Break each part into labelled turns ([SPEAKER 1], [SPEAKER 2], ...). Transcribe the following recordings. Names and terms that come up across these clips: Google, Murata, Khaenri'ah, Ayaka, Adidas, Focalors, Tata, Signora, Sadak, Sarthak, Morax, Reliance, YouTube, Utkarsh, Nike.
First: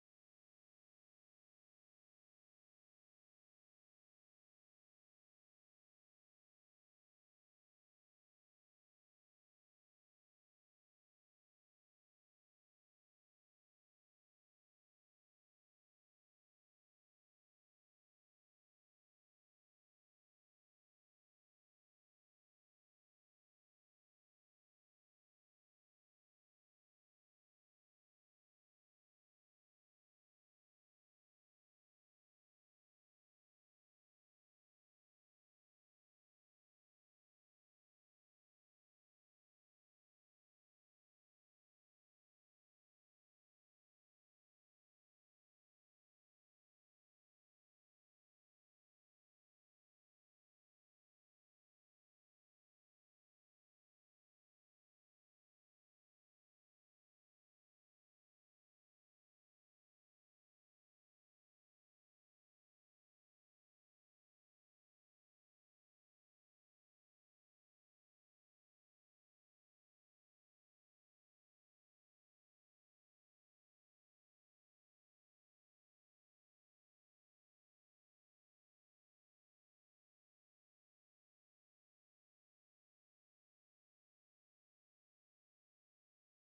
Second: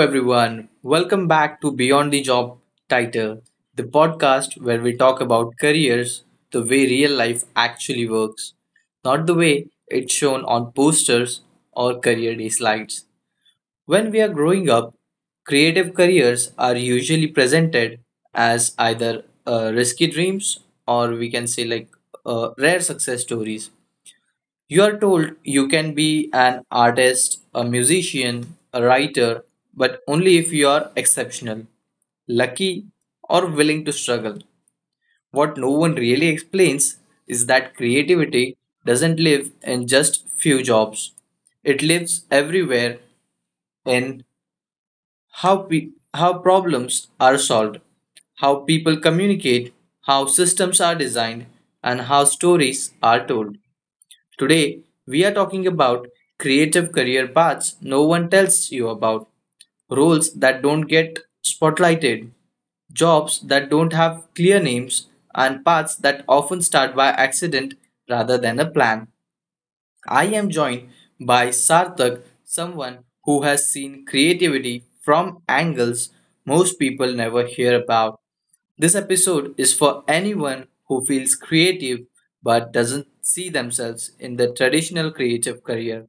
[SPEAKER 1] everyone. Welcome back to Beyond the Job Title, the podcast where we talk about careers the way real life actually works, not the way it's shown on posters or career day slides. When we are growing up, creative careers are usually presented as either risky dreams or we can say like rare success stories. You are told you can be an artist, a musician, a writer, but only if you are exceptional, lucky, or willing to struggle. What no one really explains is that creativity doesn't live in just few jobs. It lives everywhere in how problems are solved, how people communicate, how systems are designed, and how stories are told. Today, we are talking about creative career paths no one tells you about, roles that don't get spotlighted, jobs that don't have clear names, and paths that often start by accident rather than a plan. I am joined by Sarthak, someone who has seen creativity from angles most people never hear about. This episode is for anyone who feels creative but doesn't see themselves in the traditional creative career.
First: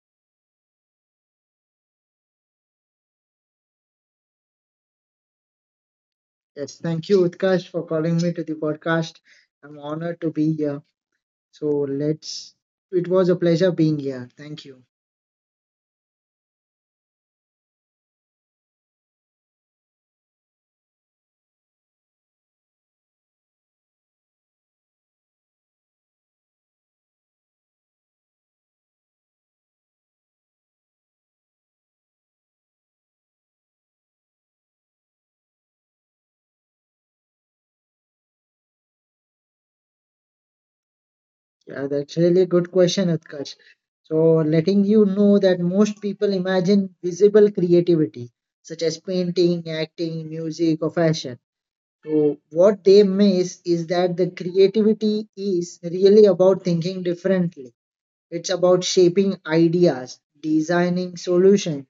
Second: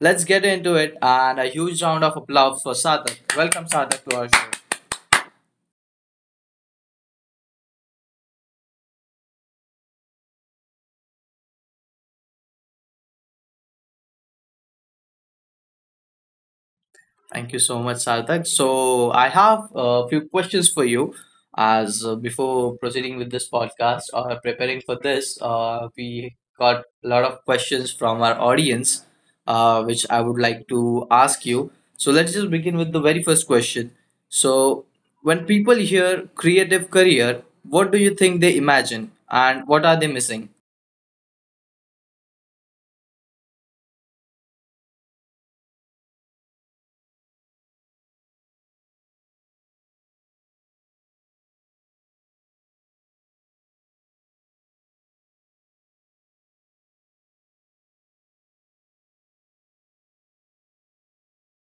[SPEAKER 1] Let's get into it and a huge round of applause for Sarthak. Welcome, Sarthak, to our show.
[SPEAKER 2] Yes, thank you, Utkarsh, for calling me to the podcast. I'm honored to be here. So let's. It was a pleasure being here. Thank you.
[SPEAKER 1] Thank you so much, Sarthak. So, I have a few questions for you. As before proceeding with this podcast or preparing for this, we got a lot of questions from our audience, which I would like to ask you. So, let's just begin with the very first question. So, when people hear creative career, what do you think they imagine and what are they missing?
[SPEAKER 2] Yeah, that's really a good question, Utkarsh. So letting you know that most people imagine visible creativity, such as painting, acting, music, or fashion. So what they miss is that the creativity is really about thinking differently. It's about shaping ideas, designing solutions,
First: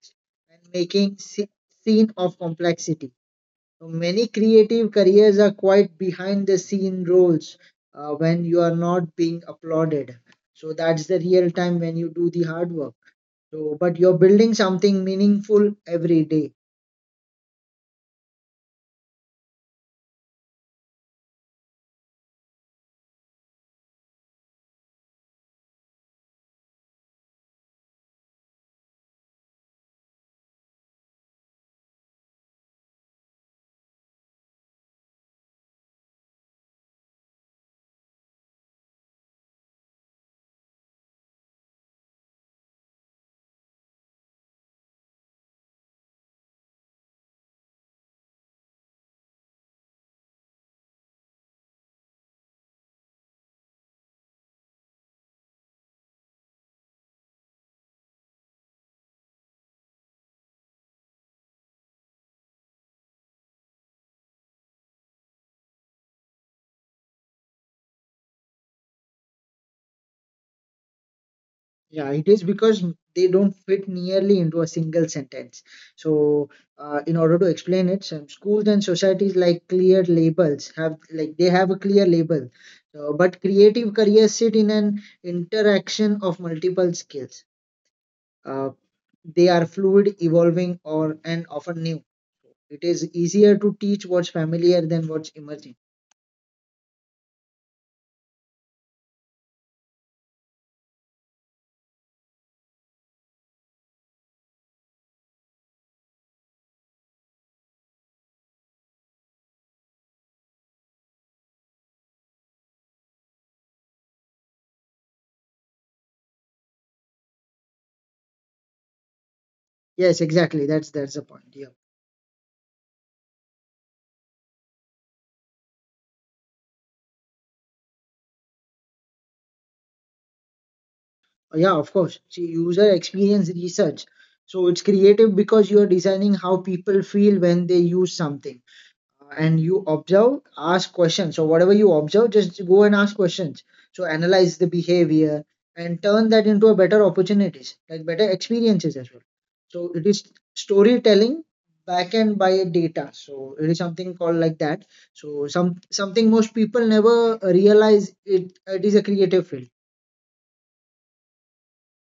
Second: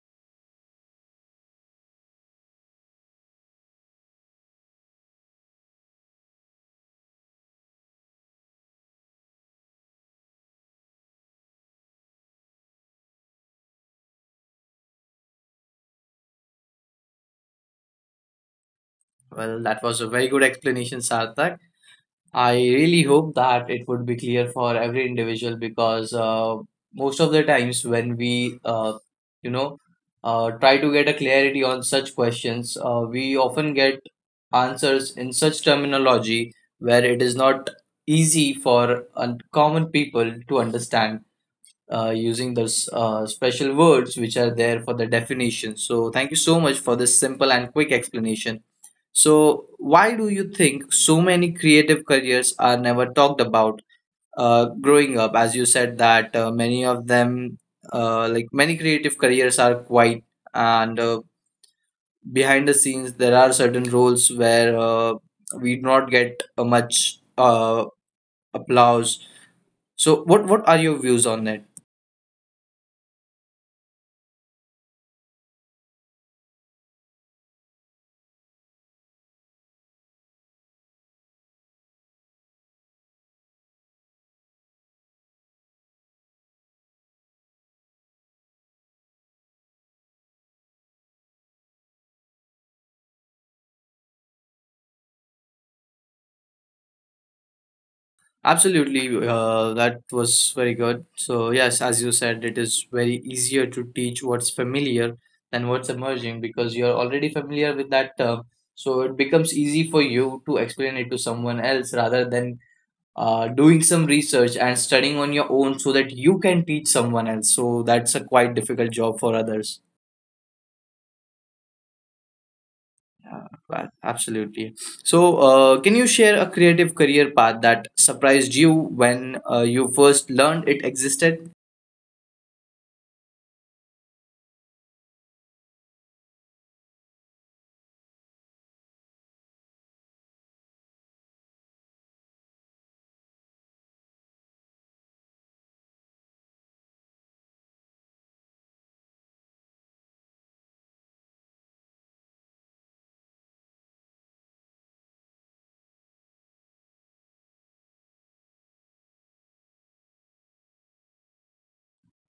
[SPEAKER 2] and making scene of complexity. So many creative careers are quite behind the scene roles, when you are not being applauded. So that's the real time when you do the hard work. So, but you're building something meaningful every day.
[SPEAKER 1] Well, that was a very good explanation, Sarthak. I really hope that it would be clear for every individual because most of the times when we, you know, try to get a clarity on such questions, we often get answers in such terminology where it is not easy for common people to understand using those special words which are there for the definition. So, thank you so much for this simple and quick explanation. So, why do you think so many creative careers are never talked about growing up? As you said that many of them, like many creative careers, are quite and behind the scenes there are certain roles where we do not get much applause. So, what are your views on it?
[SPEAKER 2] Yeah, it is because they don't fit nearly into a single sentence. So, in order to explain it, some schools and societies like clear labels have like they have a clear label. So, but creative careers sit in an interaction of multiple skills. Uh, they are fluid, evolving, or and often new. It is easier to teach what's familiar than what's emerging.
[SPEAKER 1] Absolutely, that was very good. So, yes, as you said, it is very easier to teach what's familiar than what's emerging because you're already familiar with that term. So, it becomes easy for you to explain it to someone else rather than doing some research and studying on your own so that you can teach someone else. So, that's a quite difficult job for others.
[SPEAKER 2] Yes, exactly. That's the point. Yeah.
[SPEAKER 1] Yeah, right, absolutely. So, can you share a creative career path that surprised you when you first learned it existed?
[SPEAKER 2] Yeah, of course. See, user experience research. So it's creative because you are designing how people feel when they use something. And you observe, ask questions. So whatever you observe, just go and ask questions. So analyze the behavior and turn that into a better opportunities, like better experiences as well. So it is storytelling backend by data. So it is something called like that. So some something most people never realize it, it is a creative field.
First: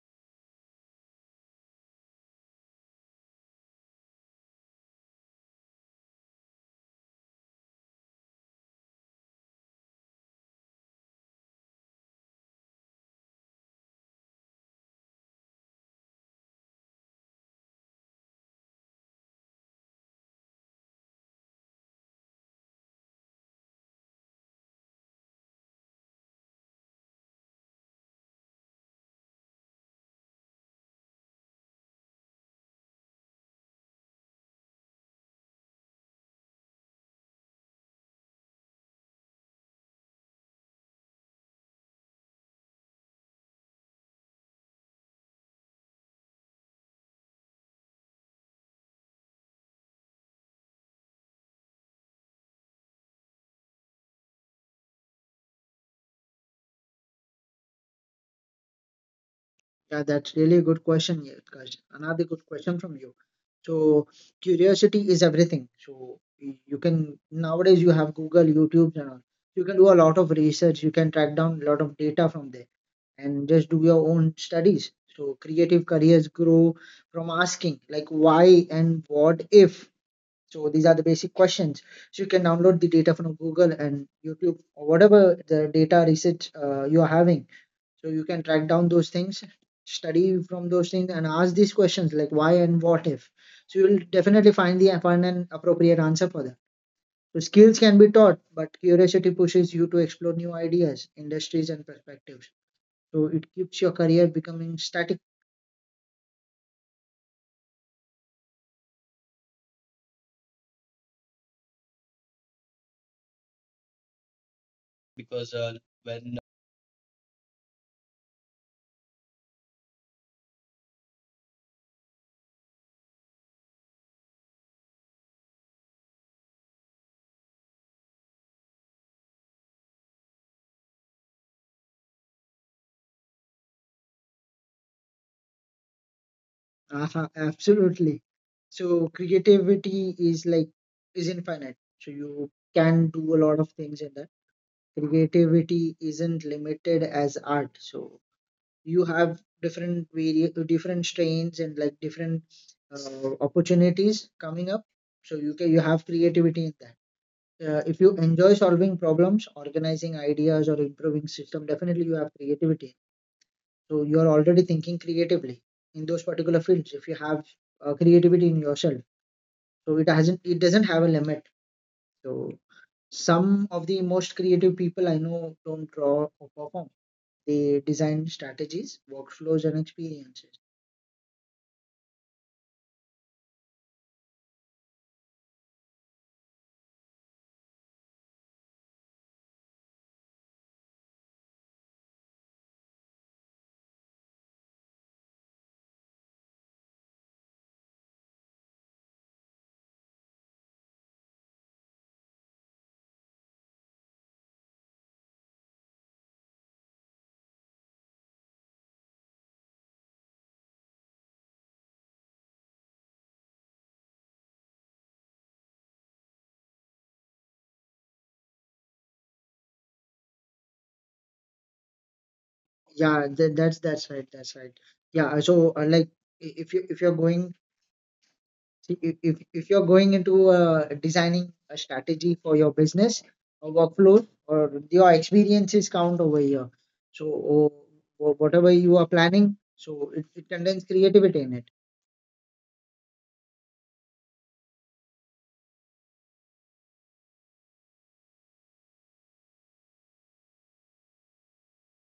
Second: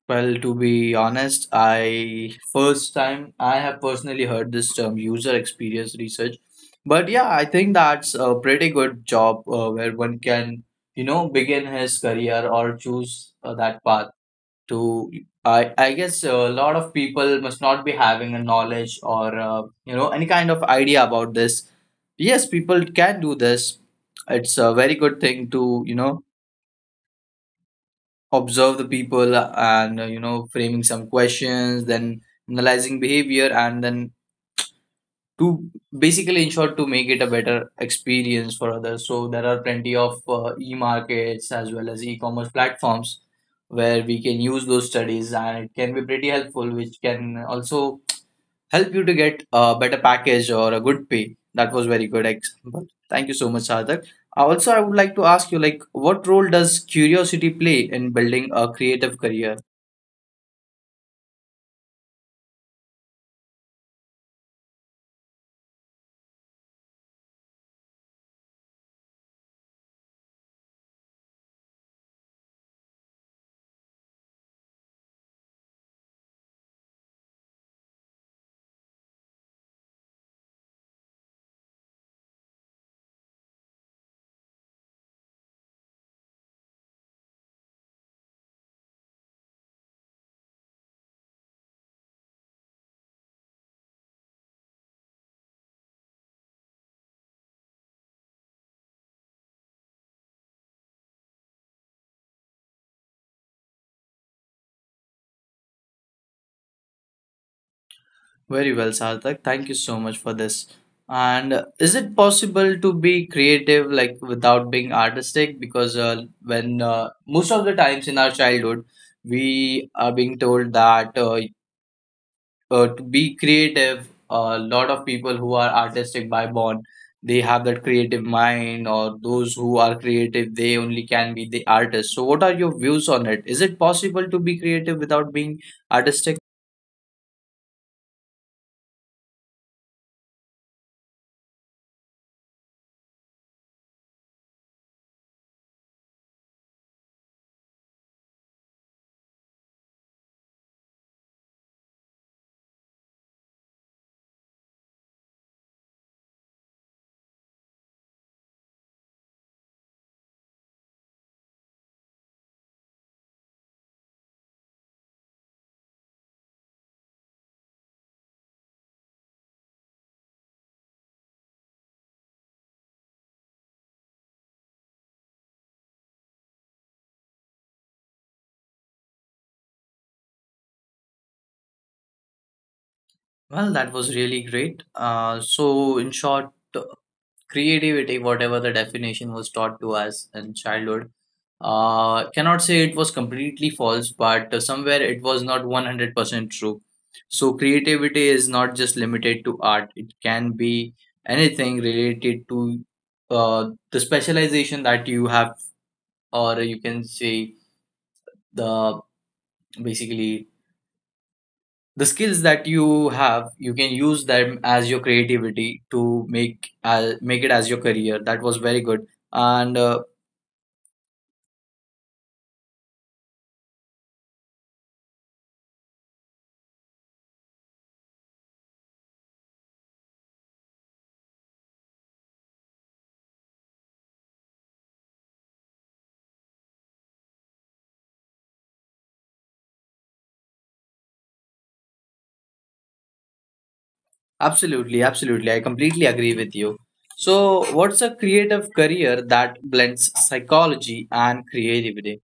[SPEAKER 1] Well, to be honest, I first time I have personally heard this term user experience research. But yeah, I think that's a pretty good job where one can, you know, begin his career or choose that path to I guess a lot of people must not be having a knowledge or you know any kind of idea about this. Yes, people can do this. It's a very good thing to, you know, observe the people and you know framing some questions then analyzing behavior and then to basically ensure to make it a better experience for others, so there are plenty of e-markets as well as e-commerce platforms where we can use those studies and it can be pretty helpful, which can also help you to get a better package or a good pay. That was very good example. Thank you so much, Sadak. Also, I would like to ask you like what role does curiosity play in building a creative career?
[SPEAKER 2] Yeah, that's really a good question, Yatkash. Another good question from you. So curiosity is everything. So you can nowadays you have Google, YouTube, and all. You can do a lot of research. You can track down a lot of data from there and just do your own studies. So creative careers grow from asking like why and what if. So these are the basic questions. So you can download the data from Google and YouTube or whatever the data research you are having, so you can track down those things, study from those things and ask these questions like why and what if, so you will definitely find the find an appropriate answer for that. So skills can be taught, but curiosity pushes you to explore new ideas, industries and perspectives. So it keeps your career becoming static.
[SPEAKER 1] Very well, Sarthak. Thank you so much for this. And is it possible to be creative like without being artistic? Because
[SPEAKER 2] Because
[SPEAKER 1] when
[SPEAKER 2] when
[SPEAKER 1] most of the times in our childhood, we are being told that to be creative, a lot of people who are artistic by born, they have that creative mind, or those who are creative, they only can be the artist. So, what are your views on it? Is it possible to be creative without being artistic?
[SPEAKER 2] Absolutely. So creativity is like is infinite. So you can do a lot of things in that. Creativity isn't limited as art. So you have different different strains and like different opportunities coming up, so you can you have creativity in that. If you enjoy solving problems, organizing ideas or improving system, definitely you have creativity, so you are already thinking creatively in those particular fields. If you have creativity in yourself, so it hasn't it doesn't have a limit. So some of the most creative people I know don't draw or perform. They design strategies, workflows and experiences.
[SPEAKER 1] Well, that was really great. So, in short, creativity, whatever the definition was taught to us in childhood, cannot say it was completely false, but somewhere it was not 100% true. So, creativity is not just limited to art, it can be anything related to the specialization that you have, or you can say the basically the skills that you have, you can use them as your creativity to make make it as your career. That was very good. And
[SPEAKER 2] Yeah, that's right. That's right. Yeah. So like, if you if you're going, see, if you're going into designing a strategy for your business or workflow or your experiences count over here. So whatever you are planning, so it contains creativity in it.
[SPEAKER 1] absolutely, absolutely, I completely agree with you. So, what's a creative career that blends psychology and creativity?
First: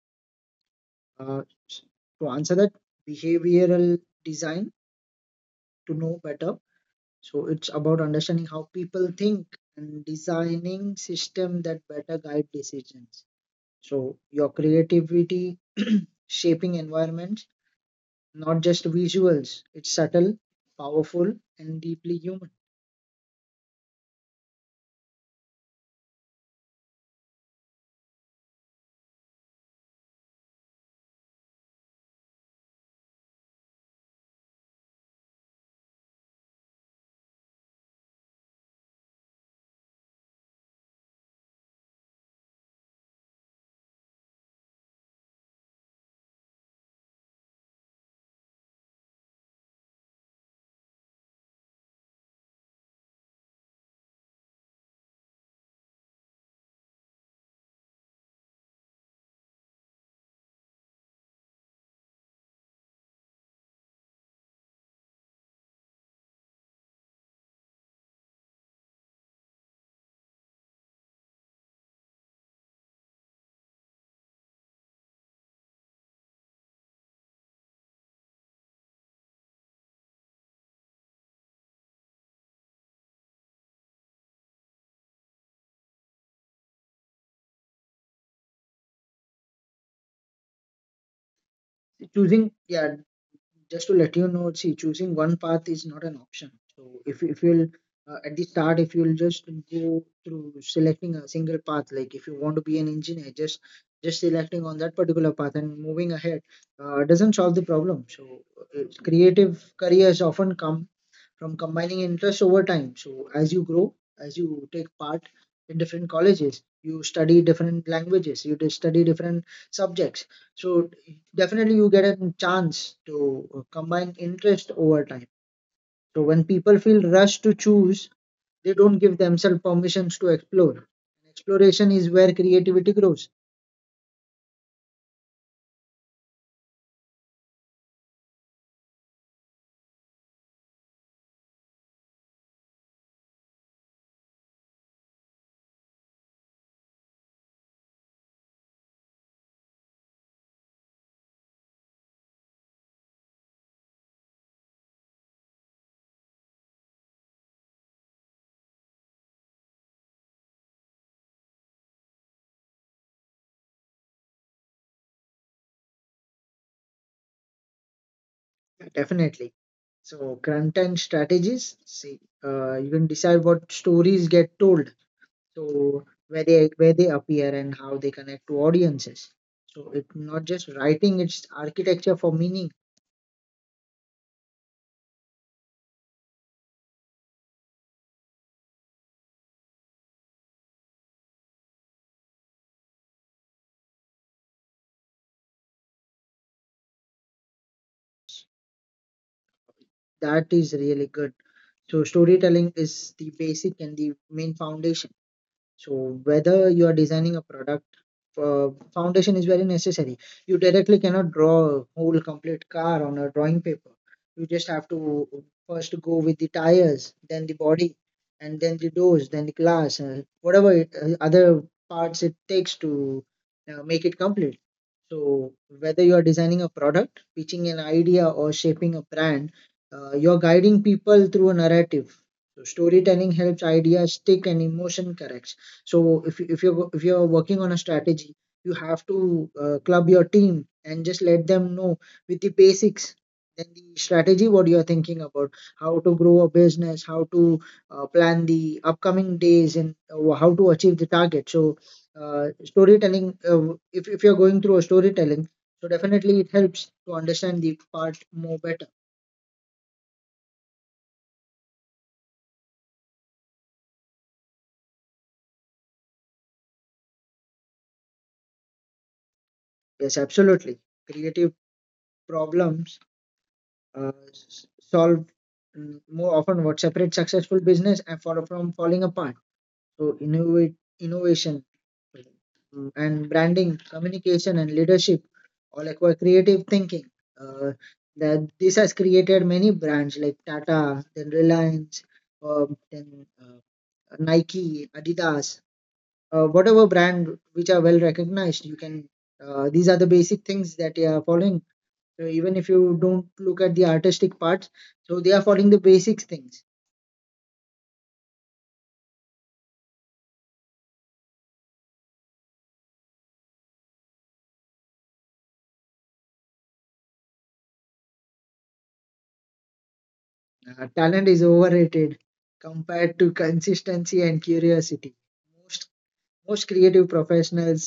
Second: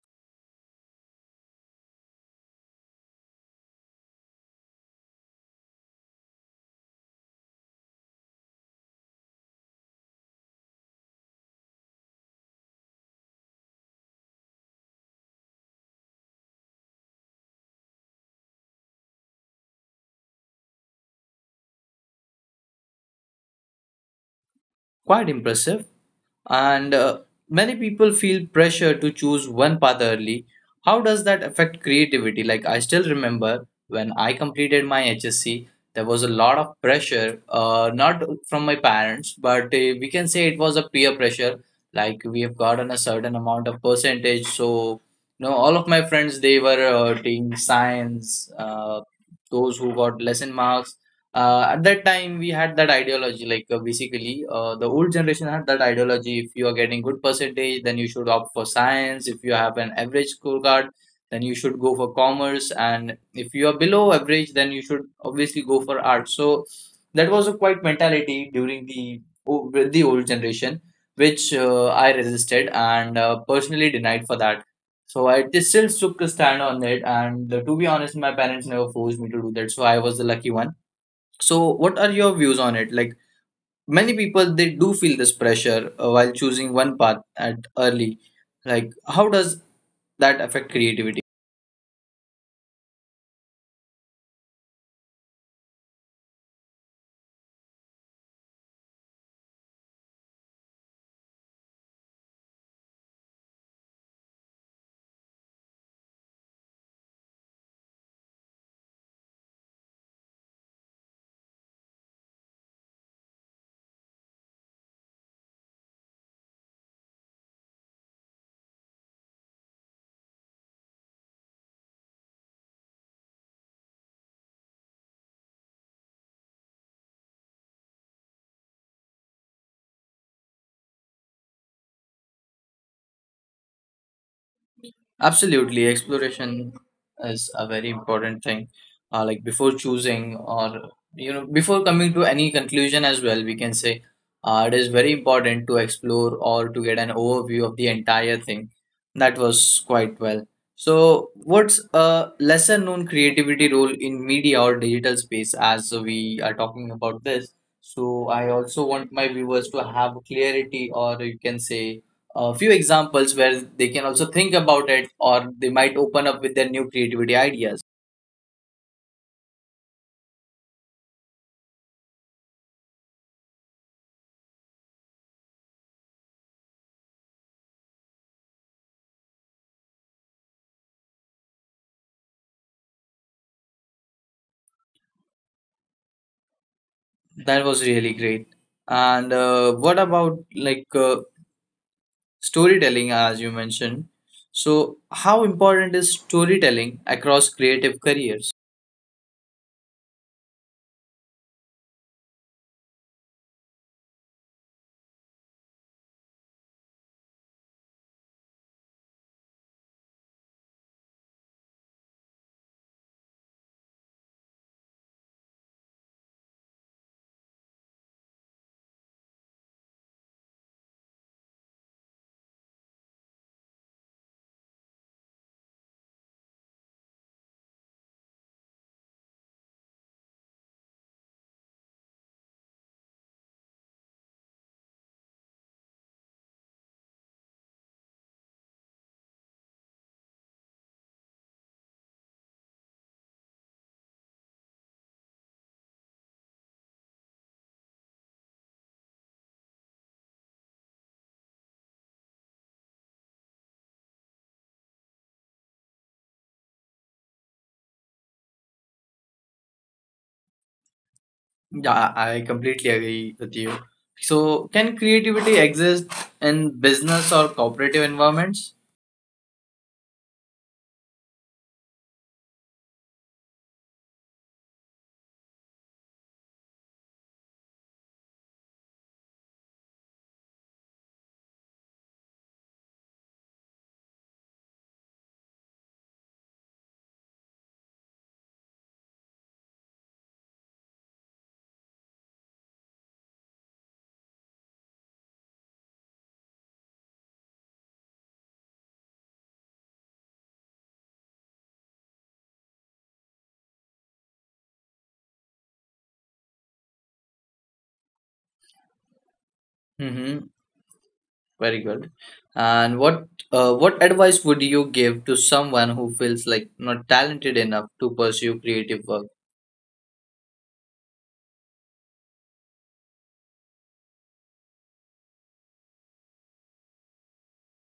[SPEAKER 2] Uh, s- to answer that, behavioral design to know better. So it's about understanding how people think and designing system that better guide decisions. So your creativity shaping environments, not just visuals. It's subtle, powerful, and deeply human.
[SPEAKER 1] Quite impressive. And many people feel pressure to choose one path early. How does that affect creativity? Like, I still remember when I completed my HSC, there was a lot of pressure, not from my parents, but we can say it was a peer pressure. Like, we have gotten a certain amount of percentage, so you know, all of my friends, they were taking science, those who got lesson marks, at that time we had that ideology like basically the old generation had that ideology. If you are getting good percentage then you should opt for science, if you have an average scorecard then you should go for commerce, and if you are below average then you should obviously go for art. So that was a quite mentality during the with the old generation, which I resisted and personally denied for that. So I just still took a stand on it, and to be honest, my parents never forced me to do that, so I was the lucky one. So, what are your views on it? Like many people, they do feel this pressure while choosing one path at early. Like, how does that affect creativity?
[SPEAKER 2] Choosing, yeah, just to let you know, see, choosing one path is not an option. So if you'll at the start, if you'll just go through selecting a single path, like if you want to be an engineer, just selecting on that particular path and moving ahead doesn't solve the problem. So creative careers often come from combining interest over time. So as you grow, as you take part in different colleges, you study different languages, you just study different subjects. So definitely you get a chance to combine interest over time. So when people feel rushed to choose, they don't give themselves permissions to explore. Exploration is where creativity grows.
[SPEAKER 1] Absolutely, exploration is a very important thing. Like before choosing, or you know, before coming to any conclusion as well, we can say it is very important to explore or to get an overview of the entire thing. That was quite well. So, what's a lesser known creativity role in media or digital space as we are talking about this? So, I also want my viewers to have clarity, or you can say a few examples where they can also think about it or they might open up with their new creativity ideas.
[SPEAKER 2] Yeah, definitely. So content strategies. See, you can decide what stories get told, so where they appear and how they connect to audiences. So it's not just writing, it's architecture for meaning.
[SPEAKER 1] That was really great. And what about storytelling, as you mentioned? So, how important is storytelling across creative careers?
[SPEAKER 2] That is really good. So storytelling is the basic and the main foundation. So whether you are designing a product, uh, foundation is very necessary. You directly cannot draw a whole complete car on a drawing paper. You just have to first go with the tires, then the body, and then the doors, then the glass, whatever it, other parts it takes to make it complete. So, whether you are designing a product, pitching an idea, or shaping a brand, you're guiding people through a narrative. So, storytelling helps ideas stick and emotion corrects. So, if you're working on a strategy, you have to club your team and just let them know with the basics. Then the strategy, what you are thinking about, how to grow a business, how to plan the upcoming days, and how to achieve the target. So storytelling, if you're going through a storytelling, so definitely it helps to understand the part more better.
[SPEAKER 1] Yeah, I completely agree with you. So, can creativity exist in business or cooperative environments?
[SPEAKER 2] Yes, absolutely. Creative problems solve, more often what separates successful business and from falling apart. So innovate, innovation, and branding, communication and leadership, all like creative thinking. Uh, that this has created many brands like Tata, then Reliance, then Nike, Adidas, whatever brand which are well recognized. You can these are the basic things that they are following. So even if you don't look at the artistic parts, so they are following the basic things.
[SPEAKER 1] Mhm. Very good. And what advice would you give to someone who feels like not talented enough to pursue creative work?
[SPEAKER 2] Talent is overrated compared to consistency and curiosity. Most most creative professionals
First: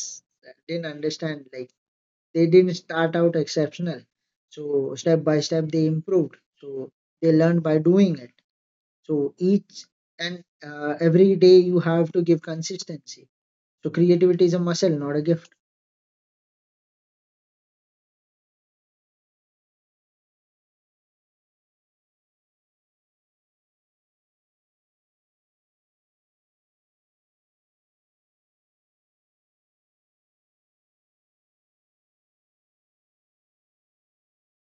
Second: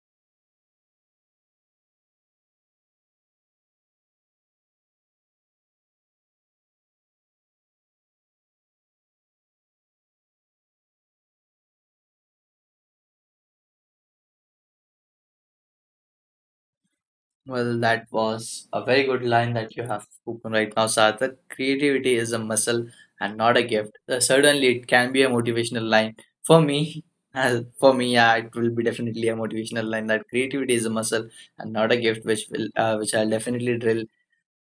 [SPEAKER 2] didn't understand like they didn't start out exceptional. So step by step they improved. So they learned by doing it. So each and every day you have to give consistency. So creativity is a muscle, not a gift.
[SPEAKER 1] Well, that was a very good line that you have spoken right now, Sarthak. Creativity is a muscle and not a gift. Certainly, it can be a motivational line for me. As for me, yeah, it will be definitely a motivational line that creativity is a muscle and not a gift, which will which I'll definitely drill,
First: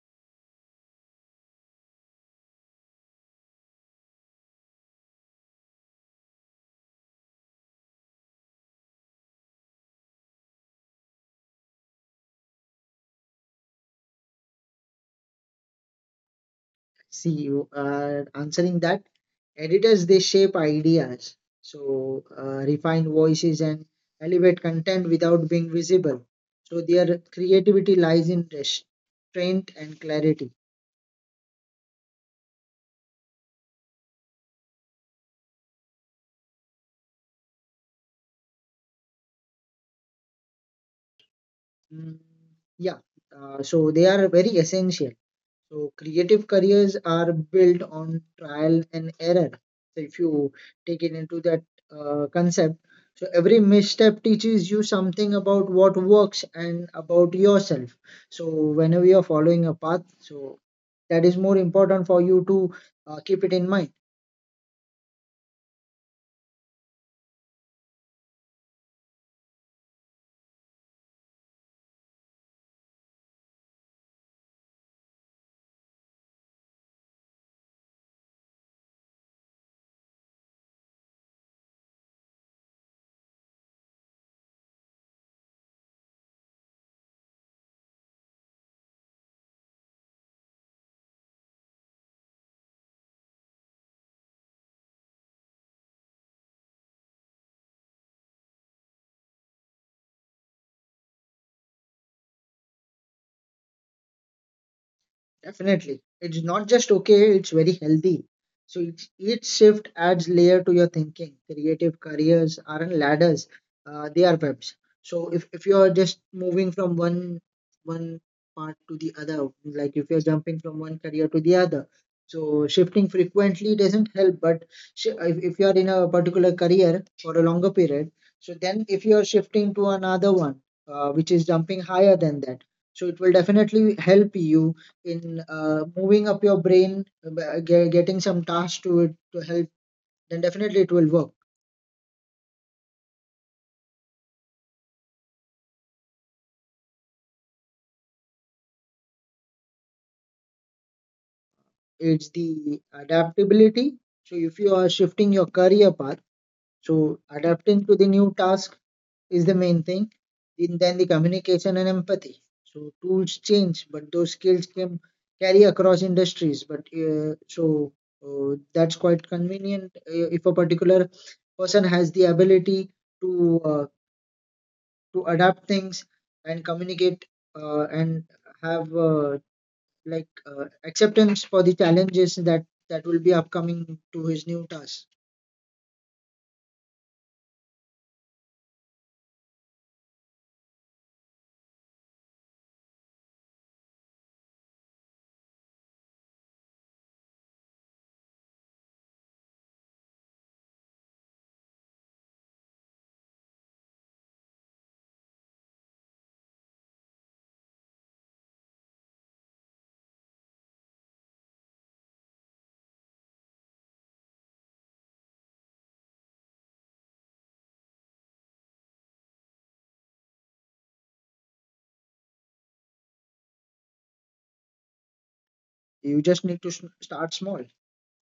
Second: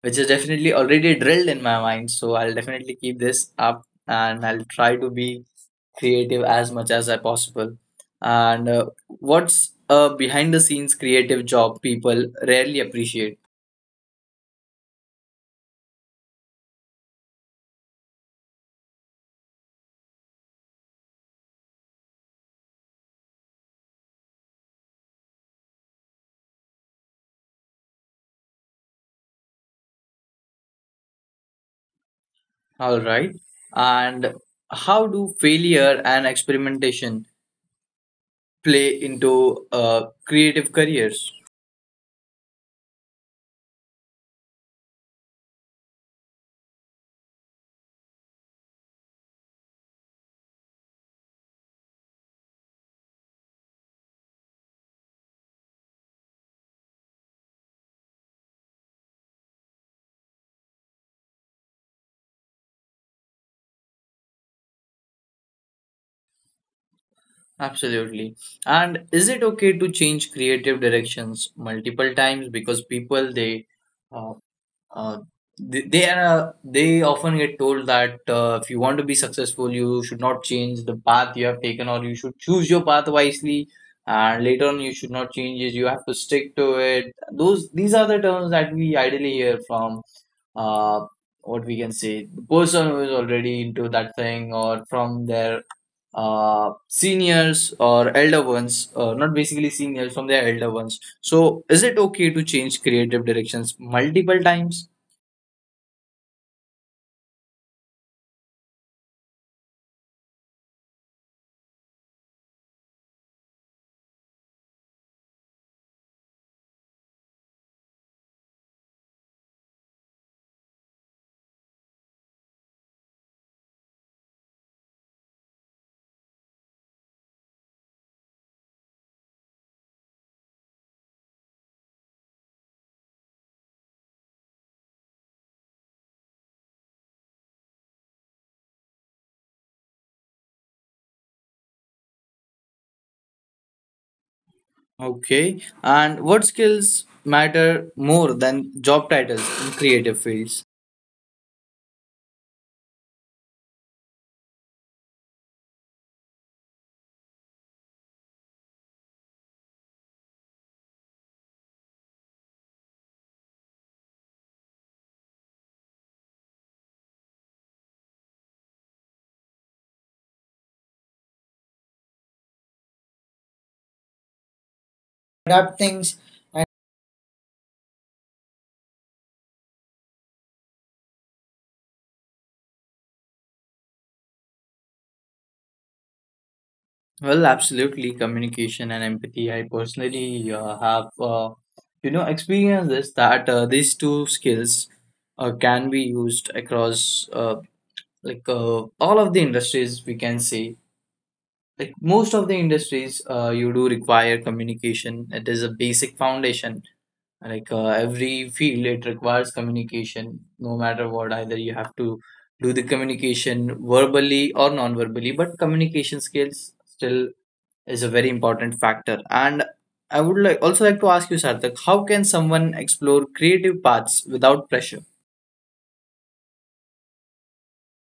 [SPEAKER 1] which is definitely already drilled in my mind. So I'll definitely keep this up and I'll try to be creative as much as I possible. And what's a behind the scenes creative job people rarely appreciate?
[SPEAKER 2] See, you are answering that. Editors, they shape ideas, so refine voices and elevate content without being visible. So their creativity lies in restraint and clarity.
[SPEAKER 1] All right. And how do failure and experimentation play into creative careers?
[SPEAKER 2] Mm, yeah, so they are very essential. So creative careers are built on trial and error. So if you take it into that concept, so every misstep teaches you something about what works and about yourself. So whenever you're following a path, so that is more important for you to keep it in mind.
[SPEAKER 1] Absolutely. And is it okay to change creative directions multiple times, because people uh, Uh, they often get told that if you want to be successful, you should not change the path you have taken, or you should choose your path wisely. And later on, you should not change it. You have to stick to it. Those these are the terms that we ideally hear from uh, what we can say the person who is already into that thing, or from their seniors or elder ones. Not basically seniors, from their elder ones. So, is it okay to change creative directions multiple times?
[SPEAKER 2] Definitely. It's not just okay, it's very healthy. So each shift adds layer to your thinking. Creative careers aren't ladders, they are webs. So if you're just moving from one part to the other, like if you're jumping from one career to the other, so shifting frequently doesn't help. But if you're in a particular career for a longer period, so then if you're shifting to another one, which is jumping higher than that, so it will definitely help you in moving up your brain, getting some tasks to it to help, then definitely it will work.
[SPEAKER 1] Okay. And what skills matter more than job titles in creative fields?
[SPEAKER 2] It's the adaptability. So if you are shifting your career path, so adapting to the new task is the main thing. And then the communication and empathy. So tools change, but those skills can carry across industries. But that's quite convenient if a particular person has the ability to uh, to adapt
[SPEAKER 1] Adapt
[SPEAKER 2] things
[SPEAKER 1] things
[SPEAKER 2] and
[SPEAKER 1] and
[SPEAKER 2] communicate and have acceptance for the challenges that will be upcoming to his new task.
[SPEAKER 1] well, absolutely. Communication and empathy. I personally have, you know, experienced this, that these two skills can be used across all of the industries. We can say like most of the industries, you do require communication. It is a basic foundation, like every field it requires communication, no matter what, either you have to do the communication verbally or non-verbally, but communication skills still is a very important factor. And I would like also like to ask you, Sarthak, how can someone explore creative paths without pressure?
[SPEAKER 2] You just need to start small.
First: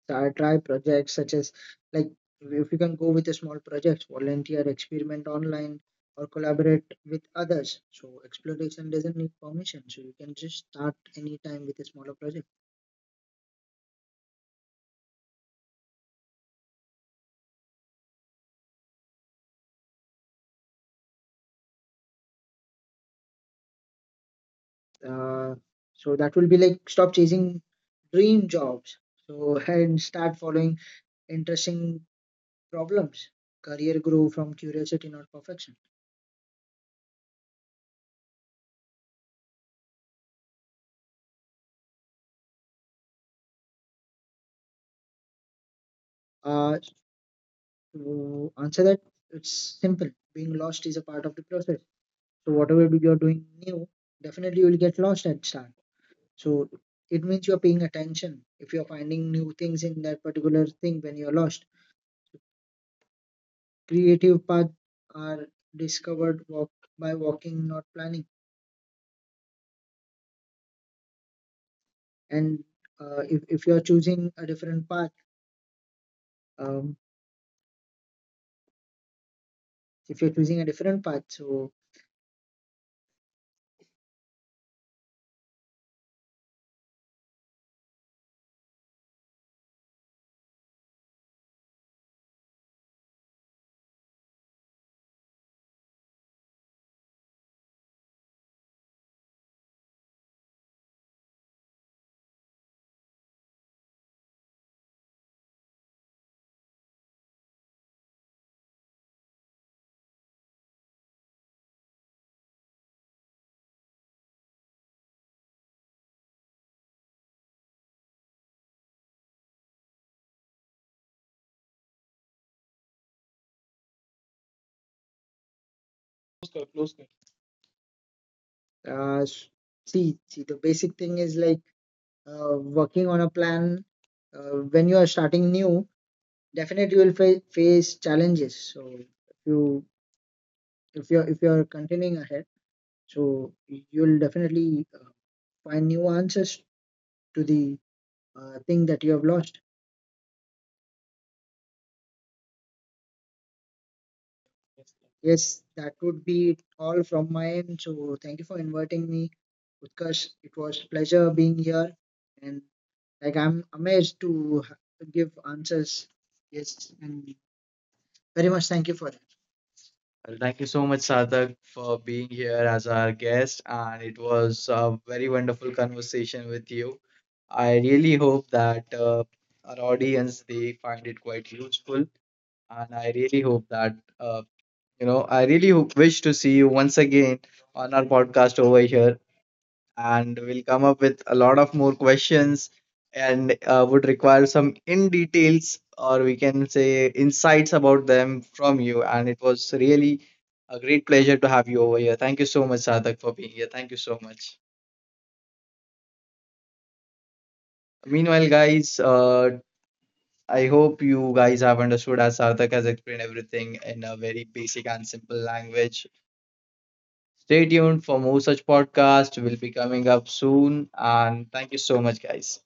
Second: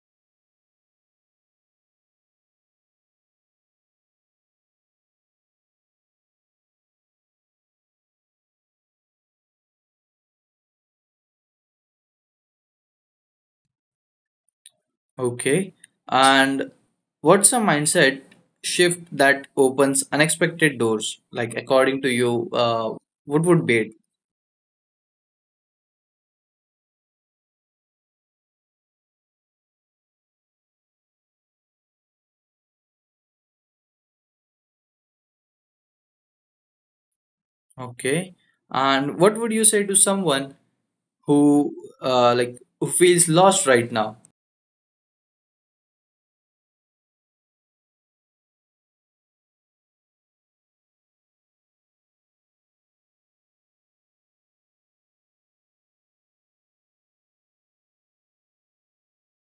[SPEAKER 2] Start, try projects such as like if you can go with a small project, volunteer, experiment online or collaborate with others. So exploration doesn't need permission, so you can just start anytime with a smaller project.
[SPEAKER 1] Okay. And what's a mindset shift that opens unexpected doors? Like according to you, what would be it?
[SPEAKER 2] Uh, so that will be like stop chasing dream jobs. So and start following interesting problems. Career grow from curiosity, not perfection.
[SPEAKER 1] Okay. And what would you say to someone who like who feels lost right now?
[SPEAKER 2] Uh, to answer that, it's simple. Being lost is a part of the process. So whatever you're doing new, definitely you will get lost at start. So it means you're paying attention. If you're finding new things in that particular thing when you're lost, creative paths are discovered walk by walking, not planning. And if you're choosing a different path, um, if you're choosing a different path, so uh, s- see, the basic thing is like working on a plan. When you are starting new, definitely you will face challenges. So if you if you're continuing ahead, so you'll definitely find new answers to the thing that you have lost. Yes, that would be all from my end. So thank you for inviting me, Utkarsh. It was pleasure being here, and like I'm amazed to to give answers. Yes, and very much thank you for that. Well, thank you so much, Sadak, for being here as our guest, and it was a very wonderful conversation with you. I really hope that our audience they find it quite useful, and I really hope that I really wish to see you once again on our podcast over here, and we'll come up with a lot of more questions and would require some in details or we can say insights about them from you. And it was really a great pleasure to have you over here. Thank you so much, Sadak, for being here. Thank you so much. Meanwhile, guys, I hope you guys have understood as Sarthak has explained everything in a very basic and simple language. Stay tuned for more such podcasts will be coming up soon. And thank you so much, guys.